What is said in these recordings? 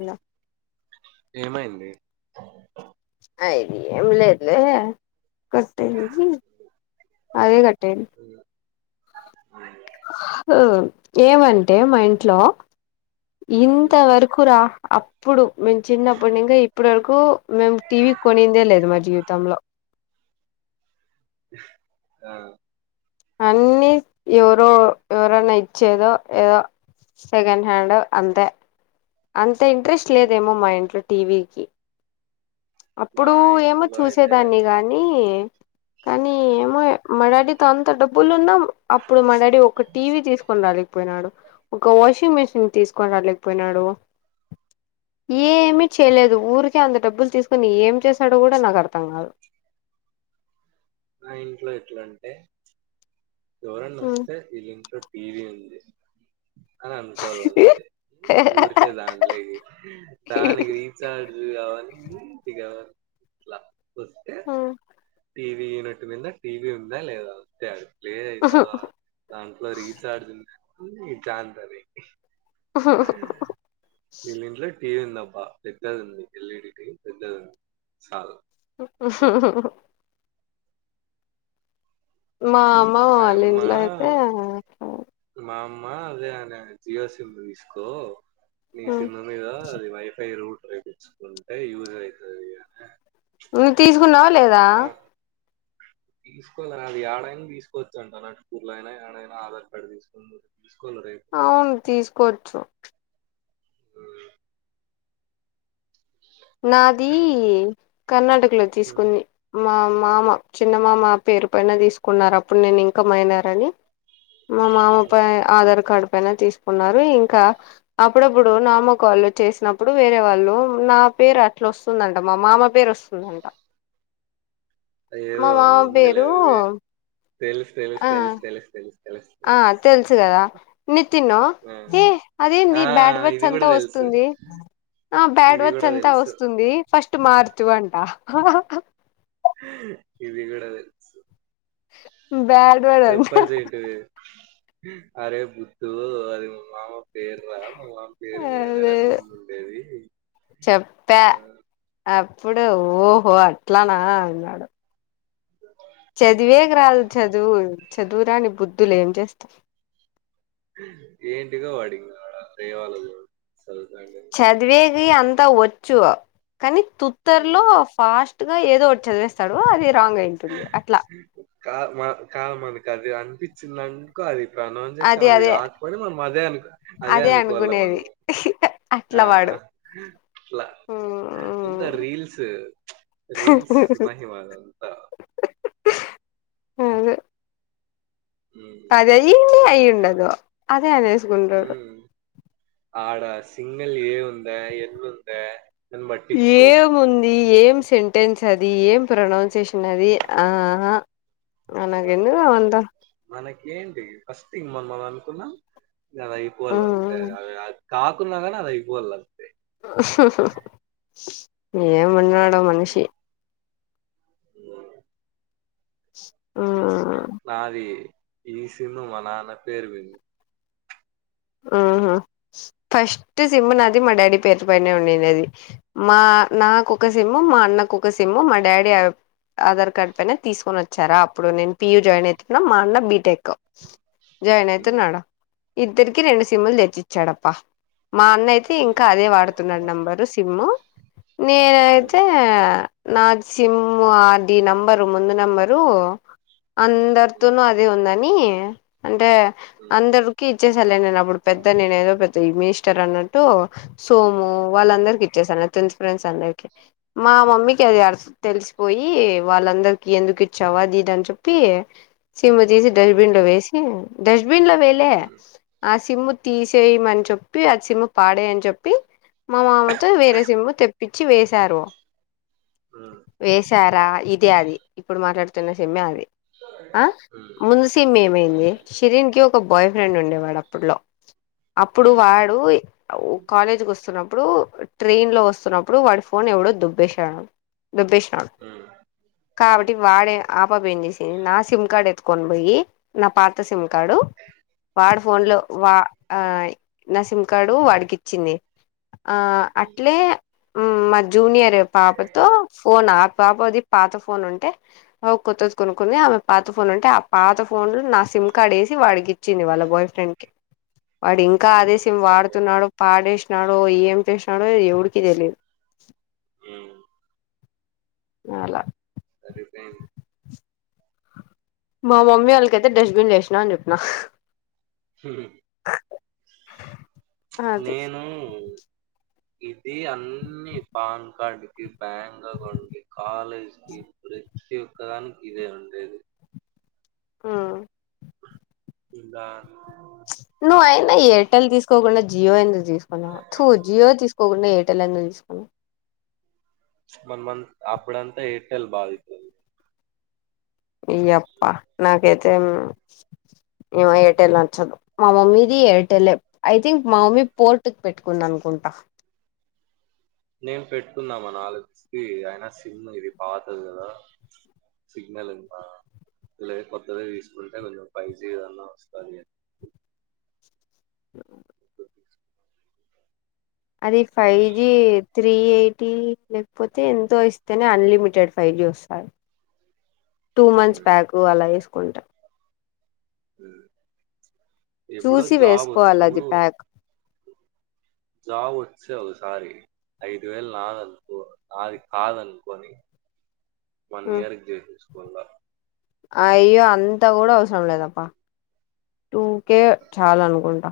Hello ఏమైంది అయిది ఎంలేదులే కొట్టదికి అదే కట్టెను అ ఏమంటే మా ఇంట్లో ఉమ్, ఇంత ఉమ్, వరుకు రా అప్పుడు మేము చిన్నప్పటి ఇంకా ఇప్పడు వరకు మేము టీవీ కొనిందే లేదు మా జీవితంలో ఆ అన్ని ఎవరో ఎవరన్న ఇచ్చేదో ఏదో సెకండ్ హ్యాండో అంతే అంత ఇంట్రెస్ట్ ఉమ్. లేదేమో మా ఇంట్లో టీవీకి మా అప్పుడు ఏమో ఇంట్లో అయితే చూసేదాన్ని గాని కానీ [unintelligible] ఏమో మా డాడీతో అంత డబ్బులు ఉన్నా అప్పుడు మా డాడీ ఒక టీవీ తీసుకొని రాలిపోయినాడు ఒక వాషింగ్ మిషన్ తీసుకొని రాలేకపోయినాడు ఏమి చేయలేదు ఊరికే అంత డబ్బులు తీసుకుొని ఏం చేశాడో కూడా నాకు అర్థం కాదు ఆ ఇంట్లో ఎట్ల అంటే ఎవరనా వస్తే వీళ్ళ ఇంట్లో టీవీ ఉంది అని అనుకోవాల అంతే ఊరికే దాంట్లోకి దానికి రీచ్ార్జ కావని కావ [unintelligible] ఆ టీవీ యనట్ మీద టీవీ ఉందా లేద [unintelligible] [unintelligible] వీళ్ల ఇంట్లో టీవీ ఉందబ్బా పెద్దది ఉంది ఎల్ఈడి టీవీ పెద్దది ఉంది చాలు మా అమ్మ వల్ల మాయమ్మ ఇంట్లో అయితే మా అమ్మ అదే [unintelligible] జియో సిమ్ తీసుకో నీ సిమ్ మీద ఆ వైఫై రూట్ యూజ్ అవుతుంది నువ్వు తీసుకున్నావ లేద తీసుకోవాలని అది ఏడైనా తీసుకోవచ్చ అంట నా టూర్లు అయినా ఏడైనా ఆధార్ కార్డు తీసుకో [unintelligible] అవును తీసుకోచ్చు ఆ నాది కర్ణాటకలో తీసు ఉమ్, ఉమ్. [unintelligible] మా మామ చిన్నమా మా పేరు పైన తీసుకున్నారు అప్పుడు నేను ఇంకా మైనారని మా మామ ప ఆధార్ కార్డు పైన తీసుకున్నారు ఇంక అప్పుడప్పుడు [unintelligible] చేసినప్పుడు వేరే వాళ్ళు నా పేరు అట్ల వస్తుందంట మా మామ పేరు వస్తుందంట మా ఏదో మామ ఉందిలే పేరు అది తెలుసు తెలుసు ఆ తెలుసు తెలుసు తెలుసు తెలుసు ఆ తెలుసు కదా నితిన్నో ఆ ఏ ఆ, అదేంది బ్యాడ్ వర్డ్స్ ఇది కూడా అంతా తెలుసు వస్తుంది ఆ బ్యాడ్ ఇది కూడా వర్డ్స్ అంతా తెలుసు వస్తుంది ఫస్ట్ మార్ అంట [unintelligible] ఇది కూడ తెలుసు బ్యాడ్ వర్డ్ అంట చెప్పల్సింటివి అరే బుద్తు అది మామ పేరు రా మా మామ పేరు మీదనే అదే రా సిమ్ ఉండేది చెప్పా అప్పుడు ఓహో అట్లాన అన్నాడు చదివే రాదు చదువు చదువురాని బుద్ధులు ఏం చేస్త ఏంటిగో వాడింగాడ రేవాలదు సదువుతాండే చదివేది అంతా వొచ్చు కానీ ఉమ్. తుత్తర్లో ఫాష్ ట్టుగా ఏదో ఒట్ చదివేస్తాడు అది రాంగ్ అయింది కా మ కాదు మనకది అనిపిచిందన్ క్ అది అదే ప్రనౌన్సేషన్ అది అదే కాకపోయిన మనం అదే అనుకో అదే అనుకోల్లా మనూ ఆ అట్లా వాడు ల్ల ఉంద రీల్స్ రీల్స్ మహిమదంతా అదె ఉమ్. రీల్స్ పదయ్యింది మహిమ. అయ్యిండదు అదే అనేస్గుంటడు ఆడా సిమ్మెల్ ఏ ఉందా ఎన్నుందా ఏముంది ఏం సెంటెన్స్ అది ఏం ప్రొనౌన్సయేషన్ అది ఆ అ అనగెందు అంత మనకేంటి ఫస్ట్ థింగ్ మొన్న కనుక్కున్న ఇయ్యాల యిపోవాలంతే మ్మ్ అమె గాద్ కాకున్నా కన్ అదయిపోల్ల ఎంవున్నాడో మనిషి ఉ ఆ నాది ఈ సిమ్ మా నాన్న పేరు మీది ఆహ ఫస్ట్ సిమ్ నాది మా డాడీ పేరు పైనే ఉండిందది మా నాకొక సిమ్ము మా అన్నకొక సిమ్ము మా డాడీ అప్ ఆధార్ కార్డ్ పైన తీసుకొనోచ్చారా అప్పుడు నేను పియుూ జాయిన్ అయితున్నా మా అన్న బీటెక్ జాయిన్ హ్మ్ అయితున్నాడా త్తేరికి రెండు సిమ్ముల్ తెచ్చిచ్చాడప్ప మా అన్నయ్ తి హ్మ్ ఇంకా అదే వాడుతున్నాడ్ నెంబరు సిమ్ము హ్మ్ నేనైతే నా సిమ్ అది నెంబరు ముందు నెంబరు హ్మ్ అందరితోనూ అద్ దే ఉందని అంటే హ్మ్ అందరికి ఇచ్చేసలేే నేను అప్పుడు పెద్ద నేను ఏదో పెద్ద ఈ మినిస్టర్ అన్నట్టు సోము హ్మ్ వాళ్ళందరికి ఇచ్చేసాన్ న తెన్త్ ఫ్రెండ్స్ అందరికి మా మమ్మీకి అది అర్స్ తెలిసిపోయి వాళ్ళందరికి ఎందుకు ఇచ్చావ్ అద్ ఇద్ అన్ చెప్పి సిమ్ తీసి డన్ బిన్ హ్మ్ లో వేసి డస్ట్బిన్ లో వేలే హ్మ్ ఆ సిమ్ము తీసేయమన్ చెప్పి ఆ సిమ్ పాడేయ్ అన్ చెప్పి మా మామతో వేరసిమ్ము తెప్పిచి వేశారు హ్మ్ హ్మ్ హ్మ్ వేశారా ఇదే అది ఇప్పుడు మాట్లాడుతున్న సిమ్మే అది ఆ ముందుసీమ్మ్ ఏమైంది శిరీన్ క్యో కొ బాయ్ ఫ్రెండ్ ఉండేవాడప్పట్లో అప్పుడు వాడు ఔ కాలేజ్ కొస్తున్నప్పుడు ట్రైన్ లో ఒస్తున్నప్పుడు వాడి ఫోన్ ఎవడో దొబ్బేశావు దొబ్బేసినాడు హ్మ్ హ్మ్ హ్మ్ కాబట్టి వాడే ఆపాప ఎం చేసి నా సిమ్ కార్డ్ ఎత్తు కొన్ బొయ్యి నా పాత సిమ్ కార్డు వాడు ఫోన్ లో వా ఆ నా సిమ్ కార్డు వాడికిచ్చింది ఆ అట్లే ఉ మ్మా జూనియర్ పాపతో ఫోన్ ఆ పాపది పాత ఫోన్ ఉంటే అవు కొత్తది కొనుక్కుని ఆమె పాత ఫోన్ ఉంటే ఆ పాత ఫోన్లు నా సిమ్ కార్డ్ యేసి వాడికిచ్చి త్తింది వాళ్ళ బాయ్ ఫ్రెండ్ కి వాడ్ ఇంకా హ్మ్ అదే సిమ్ సరిపోయింది వాడుతున్నాడు పాడేష్నాడో ఏం చేశాడో అద్ ఎవుడికి తెలి ఉమ్మ్ అలా సరిపోయింది మా మమ్మీ వాళ్ళకైతే డస్ట్బిన్ లేేసినా అని చెప్పినా అది నేను ఇది అన్ని పాన్ కార్డ్ కి బ్యాంక్ అకౌంట్ కి కాలేజ్ కి ప్రతి [unintelligible] ఇదే ఉండేది ఆ ఇందా నువ్వయినా ఎయిర్టెల్ తీసుకోకుండా జియో ఎందుకు తీసుకున్నా తూ జియో తీసు పోకుండా ఎయిటెల్ అంద తీసుకుొని మన్ మం అప్పుడంత ఎయిర్టెల్ భాగిత్తది అయ్యప్ప నాకైతే ఏమ ఏటలు నచ్చదు మా మమ్మీది ఎయిర్టెలె ఐ థింక్ మా మమ్మీ పోర్ట్ కు పెట్టుకుంది అనుకుంటా నేను పెట్టుకున్నామా ఆలోచించి అయిన సిమ్ ఇది పాతది కదా సిగ్నల్ అంత ఇలా కొత్తది తీసుకుంటే కొంచెం ఫైవ్ జీ ఏదన్నా వస్తది [inaudible] అది ఫైవ్ జి త్రీ ఎయిటీ లేకపోతే ఎంతో ఇస్తేనే అన్లిమిటెడ్ ఫైవ్ జి వస్తది [inaudible] టూ మంత్స్ హ్మ్. ప్యాక్ అలా వేసుకుంటా ఎప్పుడో చూసి జాబ్ వేసుకోవాలి అది వచ్చినప్పుడు ప్యాక్ జాబ్ వచ్చేయాలీ ఈసారి ఐదు వేలు నాదనుకో నాది కాదనుకని వన్ ఇయర్కి [unintelligible] అయ్యో అంతా గూడ అవసరం లేదప్ప టూకే చాలనుకుంటా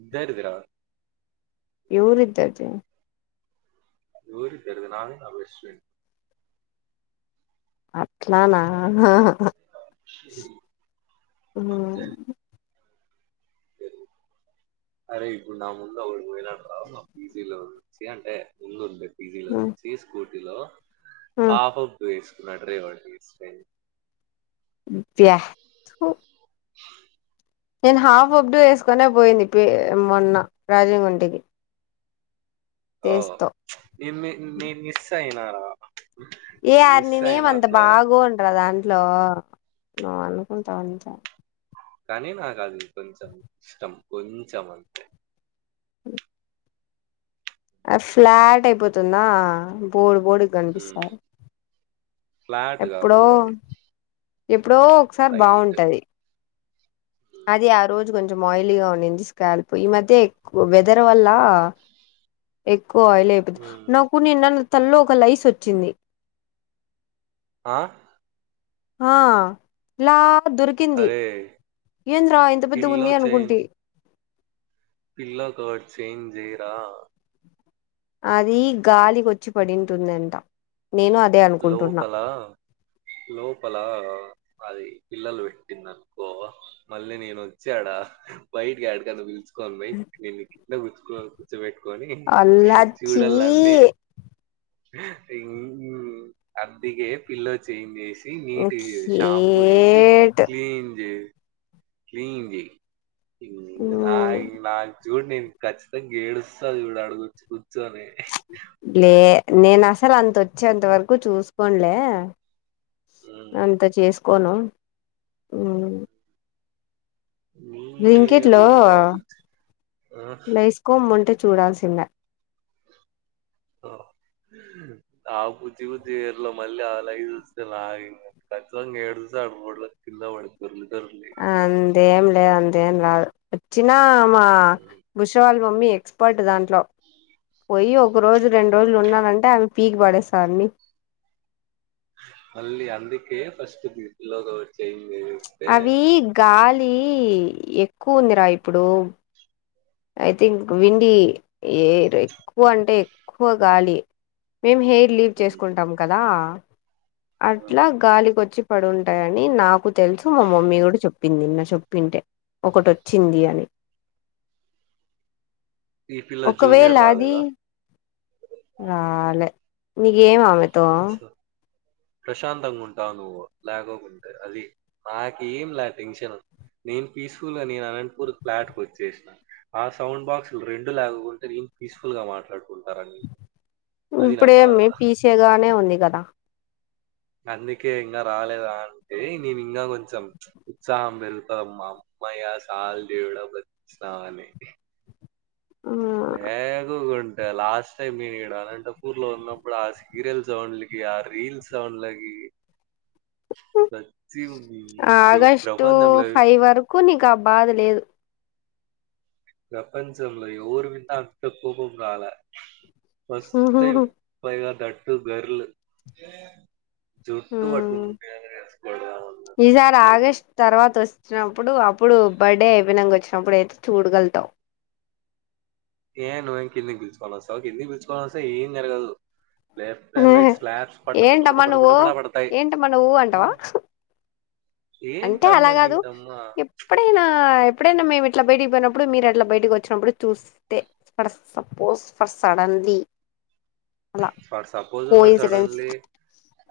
ఇద్దరిదిరా ఎవురిద్దరిది ఇది ఊరి తెరుదు నా నా విశ్వన్ అట్లా నా హా హా స అరే ఇప్పుడు నా ముందు ఒకడు పోయినాడు రా నాకు పిజి లో నుంచి అంటే ముందు ఉండే పీజీలో నుంచి స్కూటీలో హాఫ్ హాఫ్ వేసుకున్న డ్రైవర్స్త [unintelligible] నేను హాఫ్ అప్డు వేసుకునే పోయింది మొన్న రాజ గుంటకి ఓ మీ మీస్స అయినారా ఏ మిస్ ఆర్నినేనేమ అయినా అంత అట్లా బాగోనుర దాంట్లో నువ్వు అనుకుంటావుంట కానీ నాకు అది కొంచెం ఇష్టం కొంచెం అ ఫ్లాట్ అయిపోతుందా బోడి బోడి కనిపిస్తారు ఫ్లాట్ ఎప్పుడో కాకూడదు అది ఎప్పుడో ఒకసారి టైట్ బాగుంటది అది ఆ రోజు కొంచెం ఆయిలీగా ఉండింది స్కాల్పు ఈ మధ్య వెదర్ వల్ల ఎక్కువాయిల్ అయిపోతు నాకు నిన్న న్ తల్లో ఒక లైస్ వచ్చింది ఆా ఆ ఇలా దొరికింది అరే ఏంద్రా ఇంత పెద్ద పిల్లో ఉంది చేంజ్ అనుకుంటి పిల్లో కోడ్ చేంజ్ చేయరా అది గాలికొచ్చి పడింటుందంట నేను అదే అనుకుంటున్నా లోపలా లోపల అది పిల్లలు పెట్టిందనుకో మళ్ళీ నేను వచ్చి అడా బయటికి ఎడికన్నా పిలుచుకోను పోయి నేను ఇట్లా ఉతుక్కొని ఖర్చు పెట్టుకొని అల్లాచ్చీ చూడల్లా అన్నీ ఇంగూ అందుకే పిల్లో చేంజ్ చేసి నీట్ గా షాంపూ ఏసి కేట్ క్లీన్ చే [unintelligible] చూడు నేను ఖచ్చితంగా ఏడుస్తా చూడు అడుగచ్చి కూర్చోని లే నేను అసలు అంత అచ్చేంత వరకు చూసుకోను లే అంత చేసుకోను హు నీ బ్లింక్ ఇట్ లో ఏర్లో ఆ బుజ్జి ఆ లైస్కోమ్ ఉంటే చూడాల్సిందే అ ఆ బుజ్జి గూడా తిర్ల మళ్ళీ అలాగే చూస్తే రా ఇంగ ఖచ్చితంగా ఏడుస్తాది రోడ్లో కింద పడి ఉంటనండి అదేం లే అంతేమీ రాదు అచ్చినా మా ఉమ్. ఉష వాళ్ళ మమ్మీ ఎ ఎక్స్పర్ట్ దాంట్లో పోయి ఒక రోజు రెండు రోజులు ఉన్నానంటే అవి పీకి పడేస్త అన్ని మళ్ళీ అందుకే ఫస్ట్ పిల్లోగా చేంజ్ చేసి అవి గాలి ఎక్కువ ఉందిరా ఇప్పుడు ఐథింక్ వింది ఏ ఏ ఎక్కువ అంటే ఎక్కువ గాలి మేము హెయిర్ లీవ్ ఉమ్, చేసుకుంటాం కదా అట్లా గాలికి వచ్చి పడు ఉంటాయని నాకు తెలుసు మా మమ్మీ కూడా చెప్పింది నిన్న చెప్పింటే ఒకటి ఒచ్చింది అని ఈ పిల్ల ఒకవేళ జూనియర్ అది రాలేదా రాలే నీకేం అమెతో సో ప్రశాంతంగా ఉంటావు నువ్వు లేకోకుంటే అది నాకు ఏం లే టెన్షన్ నేను పీస్ఫుల్ గా నేను అనంతపూర్ ఫ్లాట్ కు వచ్చేసిన ఆ సౌండ్ బాక్స్లు రెండు లేగాకుంటే ఏం పీస్ఫుల్ గా మాట్లాడుకుంటారు అండి ఇప్పుడేమి పీసేగానే ఉంది కదా అందుకే ఇంగ రాలేదా అంటే నేను ఇంగ కొంచెం ఉత్సాహం పెరుగుతా మామ్ మామయ్య సాలు దేవుడా బతికిస్తావని బేగగు లాస్ట్ టైమ్ నేను ఇడ అనంతపూర్ లో ఉన్నప్పుడు ఆ సీరియల్ సౌండ్లకి ఆ రీల్స్ సౌండ్లకి సచ్చీ పో మాకు సంబంధం లేదు కొ నీకు ఆ బాధ లేదు ప్రపంచంంలో ఎవర్ విన్న అంత కోపం రాలే ఫస్ట్ టైమ్ పైగా దట్టు గర్ల్ జుట్టు పట్టు ఈసారి ఆగస్ట్ [inaudible] తర్వాత వచ్చినప్పుడు అప్పుడు బర్త్డే అయ్యిపోయినాక వచ్చినప్పుడు అయితే చూడుగలుతాము ఏ నువ్వేం కిందికి పిలుచుకోని వస్తావ కిందికి పిలుచుకోనీ వస్తె ఏం జరగదు లెఫ్ట్ అండ్ రైట్ స్లాబ్స్ పట్ట పట్ట పట్ట ఏంటమ్మా పట్ట పట్ట నువ్వు పట్ట పడతాయి ఏంటమ్మా నువ్వు అంటావా అంటే అలా ఏంటమ్మ కాదు గింటమ్మ ఎప్పుడైనా ఎప్పుడైనా మేము ఇట్లా బయటికి పోయినప్పుడు మీరు అట్లా బయటకి వచ్చినప్పుడు చూస్తే ఫర్ సపోజ్ ఫర్ సడన్లీ అలా for suppose for coincidence suddenly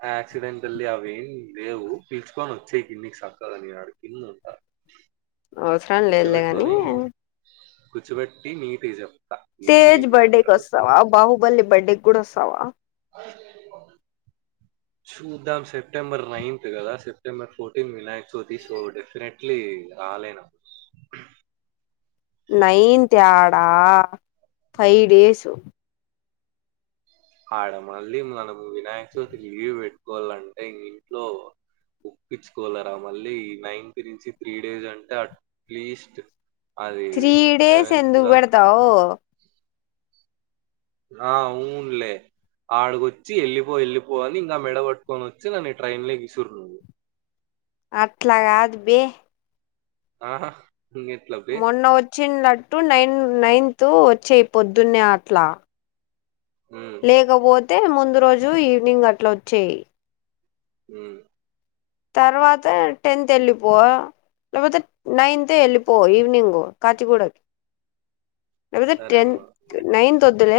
accidentally అవి ఏం లేవు పిల్చుకొని వచ్చేయి కిన్నికి సక్కదుని వాడు కిన్ని ఉంటారు. అ అవసరలు లేదులే గాని కూచుపెట్టి నీట్జం తేజ్ బర్డేకి వస్తావ, బాహుబలి బర్డే కూడా వస్తావ? అది చూద్దాం సెప్టెంబర్ నైన్త్ కదా September fourteenth Vinayaka Chavithi so definitely రాలేనా నైన్త్ ఏడా ఫైవ్ డేసు ఆడ మళ్ళీ మనం వినాయక చవితికి లీవ్ పెట్టుకోవాలంటే ఇంట్లో ఒప్పించుకోలరా మళ్ళీ నైన్త్ నుంచి త్రీ డేస్ అంటే అట్లీస్ట్ అది లెవెన్త్ దా అవ్ ఆ ఊనులే ఆడుగొచ్చి వెళ్లిపో వెళ్ళిపోవాలని ఇంకా మెడ పట్టుకొని వచ్చి నన్న ఈ ట్రైన్ లో విసురునవు అట్లగాదు బే ఆహా ఇంగే మొన్న వచ్చినట్టు నైన్ నైన్త్ వచ్చేయి పొద్దున్నే అట్లా ఉమ్ లేకపోతే ముందు రోజు ఈవినింగ్ అట్లా వచ్చేయి హ తర్వాత టెన్త్ వెళ్ళిపో లేపోతే నైన్త్ వెళ్ళిపో ఈవనింగ్ కాచిగూడకి లేపోతే సరే టెన్ అమ్మా నైన్త్ వద్దులే